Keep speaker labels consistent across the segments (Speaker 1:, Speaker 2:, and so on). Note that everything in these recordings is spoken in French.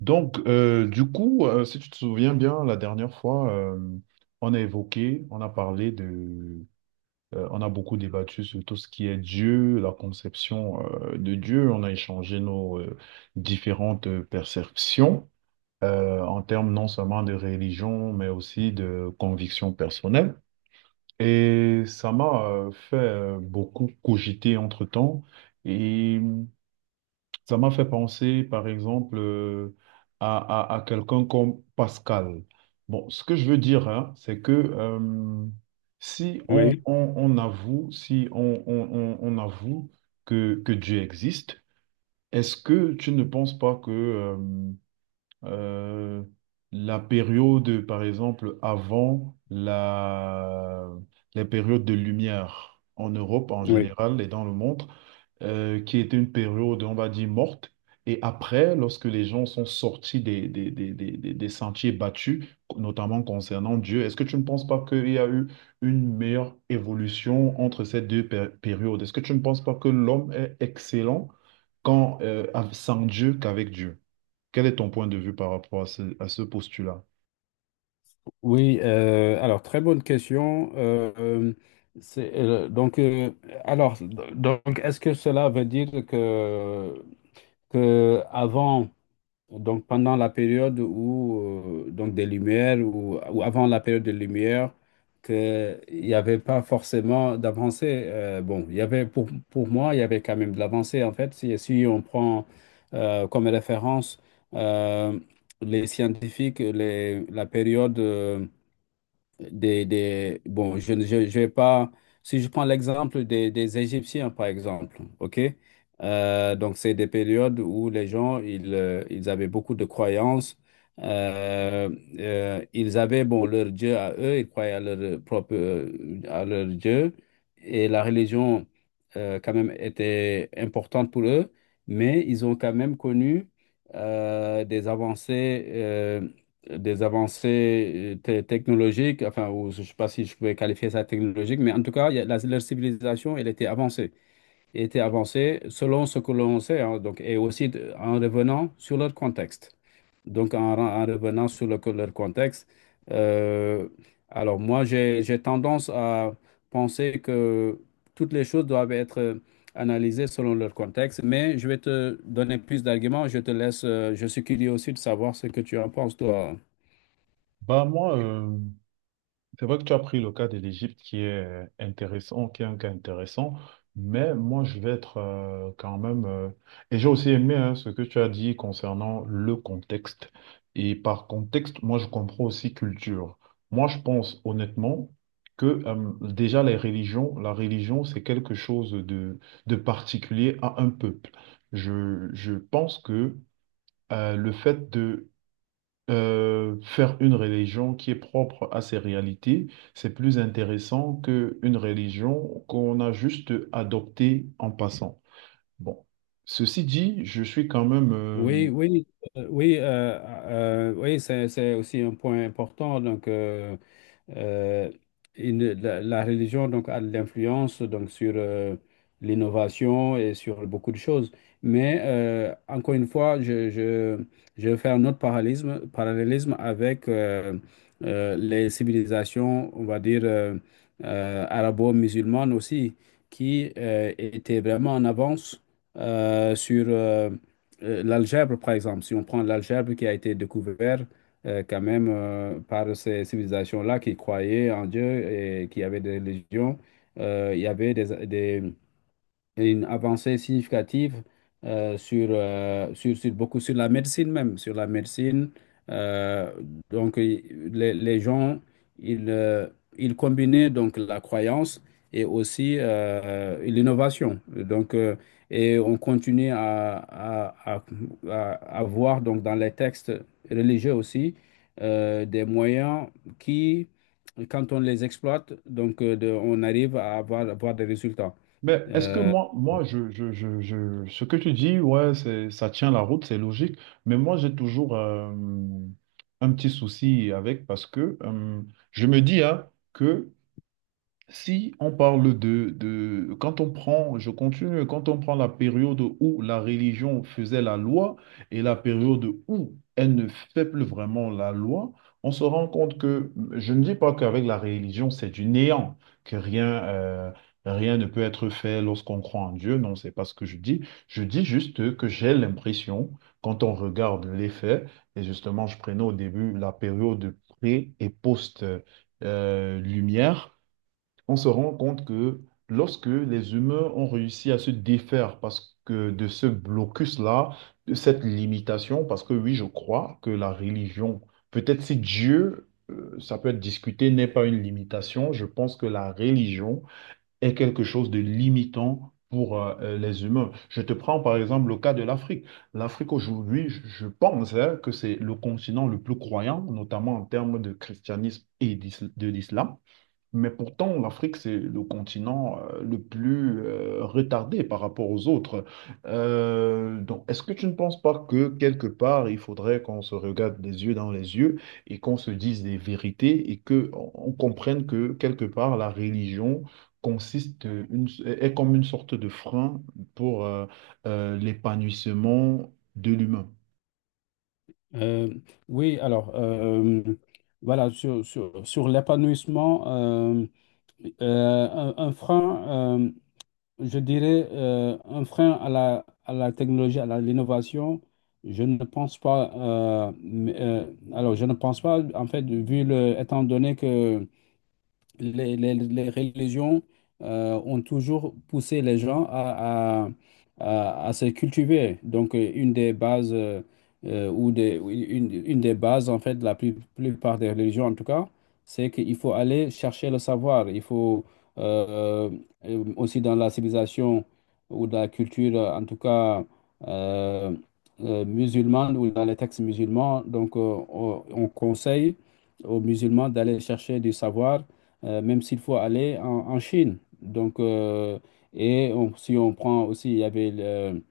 Speaker 1: Donc, si tu te souviens bien, la dernière fois, on a évoqué, on a parlé de, on a beaucoup débattu sur tout ce qui est Dieu, la conception, de Dieu. On a échangé nos, différentes perceptions, en termes non seulement de religion, mais aussi de conviction personnelle. Et ça m'a, fait, beaucoup cogiter entre-temps. Et ça m'a fait penser, par exemple, à quelqu'un comme Pascal. Bon, ce que je veux dire, hein, c'est que si on,
Speaker 2: Oui,
Speaker 1: on- on avoue, si on avoue que Dieu existe, est-ce que tu ne penses pas que euh, la période, par exemple, avant la, les périodes de lumière en Europe en
Speaker 2: oui,
Speaker 1: général et dans le monde, qui était une période, on va dire, morte. Et après, lorsque les gens sont sortis des sentiers battus, notamment concernant Dieu, est-ce que tu ne penses pas qu'il y a eu une meilleure évolution entre ces deux périodes? Est-ce que tu ne penses pas que l'homme est excellent quand, sans Dieu qu'avec Dieu? Quel est ton point de vue par rapport à ce postulat?
Speaker 2: oui. Alors, très bonne question. Donc, alors, d- donc, est-ce que cela veut dire que avant. Pendant la période où, donc des lumières, ou avant la période des lumières, que il n'y avait pas forcément d'avancée. Bon, il y avait pour moi, il y avait quand même de l'avancée en fait. Si on prend, comme référence, euh, les scientifiques, la période des. Bon, je vais pas. Si je prends l'exemple des Égyptiens, par exemple, OK? Donc, c'est des périodes où les gens, ils avaient beaucoup de croyances. Euh, Ils avaient, bon, leur Dieu à eux, ils croyaient à leur propre, à leur Dieu, et la religion, quand même, était importante pour eux, mais ils ont quand même connu des avancées. Des avancées technologiques, enfin, ou je ne sais pas si je pouvais qualifier ça de technologique, mais en tout cas, il y a- la- leur civilisation, elle était avancée. Elle était avancée selon ce que l'on sait, hein, donc, et aussi en revenant sur leur contexte. Donc, en revenant sur leur contexte, euh, alors moi, j'ai tendance à penser que toutes les choses doivent être, analysées selon leur contexte, mais je vais te donner plus d'arguments, je te laisse, je suis curieux aussi de savoir ce que tu en penses, toi.
Speaker 1: Bah moi, c'est vrai que tu as pris le cas de l'Égypte qui est intéressant, qui est un cas intéressant, mais moi je vais être euh, quand même... et j'ai aussi aimé hein, ce que tu as dit concernant le contexte. Et par contexte, moi je comprends aussi culture. Moi je pense honnêtement que déjà les religions, la religion c'est quelque chose de particulier à un peuple. Je pense que le fait de faire une religion qui est propre à ses réalités, c'est plus intéressant qu'une religion qu'on a juste adoptée en passant. Bon, ceci dit, je suis quand même...
Speaker 2: Oui, oui, oui, oui, c'est aussi un point important. Donc, euh, la religion donc, a de l'influence donc, sur l'innovation et sur beaucoup de choses. Mais encore une fois, je vais faire un autre parallélisme avec les civilisations, on va dire, arabo-musulmanes aussi, qui étaient vraiment en avance, sur, l'algèbre, par exemple. Si on prend l'algèbre qui a été découvert, quand même, par ces civilisations-là qui croyaient en Dieu et qui avaient des religions. Il y avait une avancée significative, sur beaucoup, sur la médecine même, sur la médecine. Euh, donc, les gens, ils, euh, ils combinaient donc la croyance et aussi, l'innovation. Et on continue à- à voir donc dans les textes religieux aussi, des moyens qui, quand on les exploite, on arrive à avoir des résultats.
Speaker 1: mais est-ce que
Speaker 2: Euh,
Speaker 1: moi, ce que tu dis, ouais, c'est, ça tient la route, c'est logique, mais moi, j'ai toujours un petit souci avec parce que je me dis hein, que... Si on parle quand on prend, je continue, quand on prend la période où la religion faisait la loi et la période où elle ne fait plus vraiment la loi, on se rend compte que, je ne dis pas qu'avec la religion c'est du néant, que rien, rien ne peut être fait lorsqu'on croit en Dieu, non, c'est pas ce que je dis. Je dis juste que j'ai l'impression, quand on regarde les faits, et justement je prenais au début la période pré et post, lumière, on se rend compte que lorsque les humains ont réussi à se défaire parce que de ce blocus-là, de cette limitation, parce que oui, je crois que la religion, peut-être si Dieu, ça peut être discuté, n'est pas une limitation, je pense que la religion est quelque chose de limitant, pour les humains. Je te prends par exemple le cas de l'Afrique. L'Afrique aujourd'hui, je pense hein, que c'est le continent le plus croyant, notamment en termes de christianisme de l'islam. Mais pourtant, l'Afrique, c'est le continent le plus retardé par rapport aux autres. Donc, est-ce que tu ne penses pas que quelque part, il faudrait qu'on se regarde les yeux dans les yeux et qu'on se dise des vérités et que on comprenne que quelque part, la religion est comme une sorte de frein pour l'épanouissement de l'humain?
Speaker 2: Euh, oui, alors, voilà, sur, sur l'épanouissement, euh, un frein, je dirais, un frein à la technologie, l'innovation, je ne pense pas, mais, je ne pense pas, en fait, étant donné que les religions ont toujours poussé les gens à, à se cultiver. Donc, une des bases, ou des, ou une des bases, en fait, de la plupart des religions, en tout cas, c'est qu'il faut aller chercher le savoir. Il faut, euh, aussi, dans la civilisation ou dans la culture, en tout cas, euh, musulmane, ou dans les textes musulmans, donc, on conseille aux musulmans d'aller chercher du savoir, même s'il faut aller en Chine. Donc, si on prend aussi, il y avait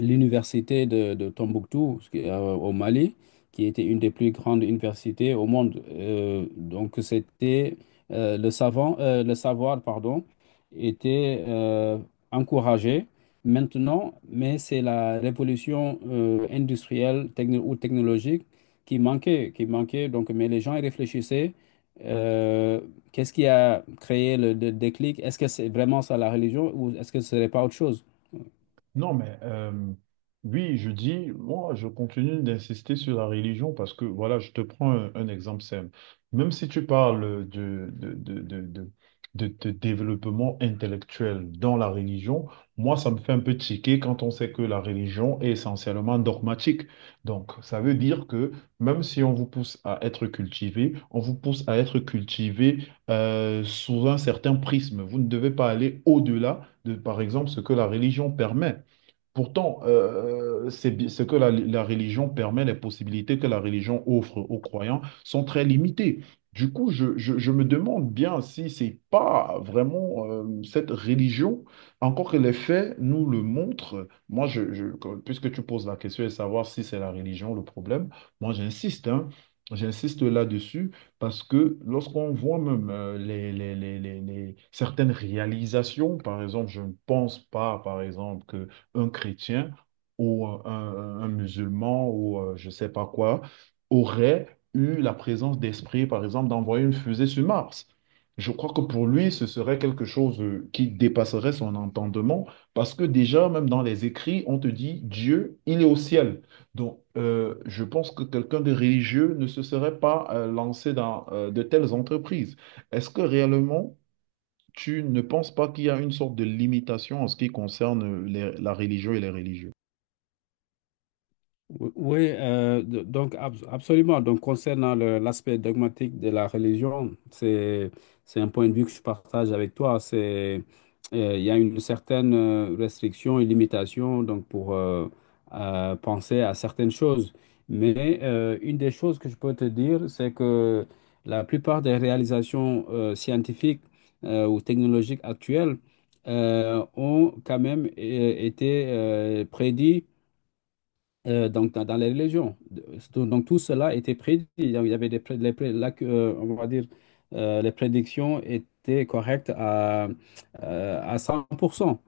Speaker 2: l'université de Tombouctou, ce qui est, au Mali, qui était une des plus grandes universités au monde. Donc, c'était, le savant, le savoir, pardon, était, encouragé. Maintenant, mais c'est la révolution industrielle, ou technologique qui manquait, qui manquait. Donc, mais les gens y réfléchissaient. euh, Qu'est-ce qui a créé le déclic? Est-ce que c'est vraiment ça la religion, ou est-ce que ce serait pas autre chose?
Speaker 1: Non, mais oui, je dis, moi, je continue d'insister sur la religion parce que, voilà, je te prends un exemple simple. Même si tu parles de développement intellectuel dans la religion, moi, ça me fait un peu tiquer quand on sait que la religion est essentiellement dogmatique. Donc, ça veut dire que même si on vous pousse à être cultivé, on vous pousse à être cultivé sous un certain prisme. Vous ne devez pas aller au-delà de, par exemple, ce que la religion permet. Pourtant, c'est ce que la religion permet, les possibilités que la religion offre aux croyants sont très limitées. Du coup, je me demande bien si c'est pas vraiment cette religion, encore que les faits nous le montrent. Moi, puisque tu poses la question de savoir si c'est la religion le problème, moi j'insiste, hein. J'insiste là-dessus parce que lorsqu'on voit même certaines réalisations, par exemple, je ne pense pas, par exemple, que un chrétien ou un musulman ou je ne sais pas quoi aurait eu la présence d'esprit, par exemple, d'envoyer une fusée sur Mars. Je crois que pour lui, ce serait quelque chose qui dépasserait son entendement parce que déjà, même dans les écrits, on te dit Dieu, il est au ciel. Donc, je pense que quelqu'un de religieux ne se serait pas lancé dans de telles entreprises. Est-ce que réellement tu ne penses pas qu'il y a une sorte de limitation en ce qui concerne la religion et les religieux?
Speaker 2: Oui, oui, donc, absolument. Donc concernant l'aspect dogmatique de la religion, c'est un point de vue que je partage avec toi. C'est Il y a une certaine, restriction et limitation, donc pour, penser à certaines choses. Mais une des choses que je peux te dire, c'est que la plupart des réalisations, scientifiques ou technologiques actuelles, ont quand même, été, prédits, donc dans les religions. Donc, tout cela était prédit. Donc, il y avait des, pré- les pré- la- on va dire, les prédictions étaient correctes à 100%.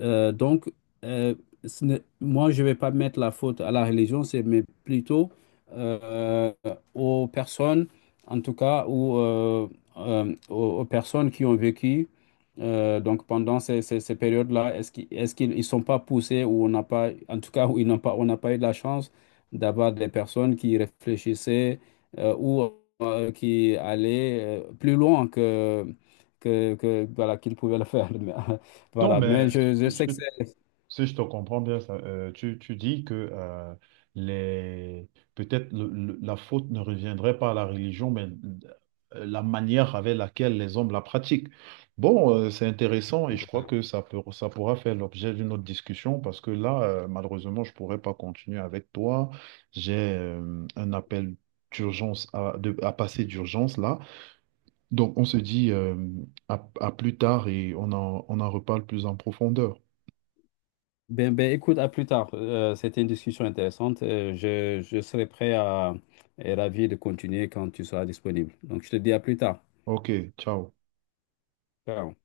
Speaker 2: Donc, euh, ce n'est- moi, je ne vais pas mettre la faute à la religion, c'est mais plutôt, euh, aux personnes, en tout cas, ou aux personnes qui ont vécu, donc pendant ces périodes-là. Est-ce qu'ils ils sont pas poussés, ou on n'a pas, en tout cas, où ils n'ont pas, on n'a pas eu de la chance d'avoir des personnes qui réfléchissaient, ou, qui allaient, plus loin que, que voilà, qu'ils pouvaient le faire.
Speaker 1: Donc,
Speaker 2: Voilà, mais
Speaker 1: ben,
Speaker 2: je sais
Speaker 1: je-
Speaker 2: que c'est...
Speaker 1: si je te comprends bien, ça, tu, tu dis que les, peut-être la faute ne reviendrait pas à la religion, mais la manière avec laquelle les hommes la pratiquent. Bon, c'est intéressant et je crois que ça peut, ça pourra faire l'objet d'une autre discussion parce que là, malheureusement, je ne pourrais pas continuer avec toi. J'ai un appel d'urgence à passer d'urgence là. Donc, on se dit à plus tard et on en reparle plus en profondeur.
Speaker 2: Ben, écoute, à plus tard. C'était une discussion intéressante. Je serai prêt à... et ravi de continuer quand tu seras disponible. Donc, je te dis à plus tard.
Speaker 1: Ok, ciao.
Speaker 2: Ciao.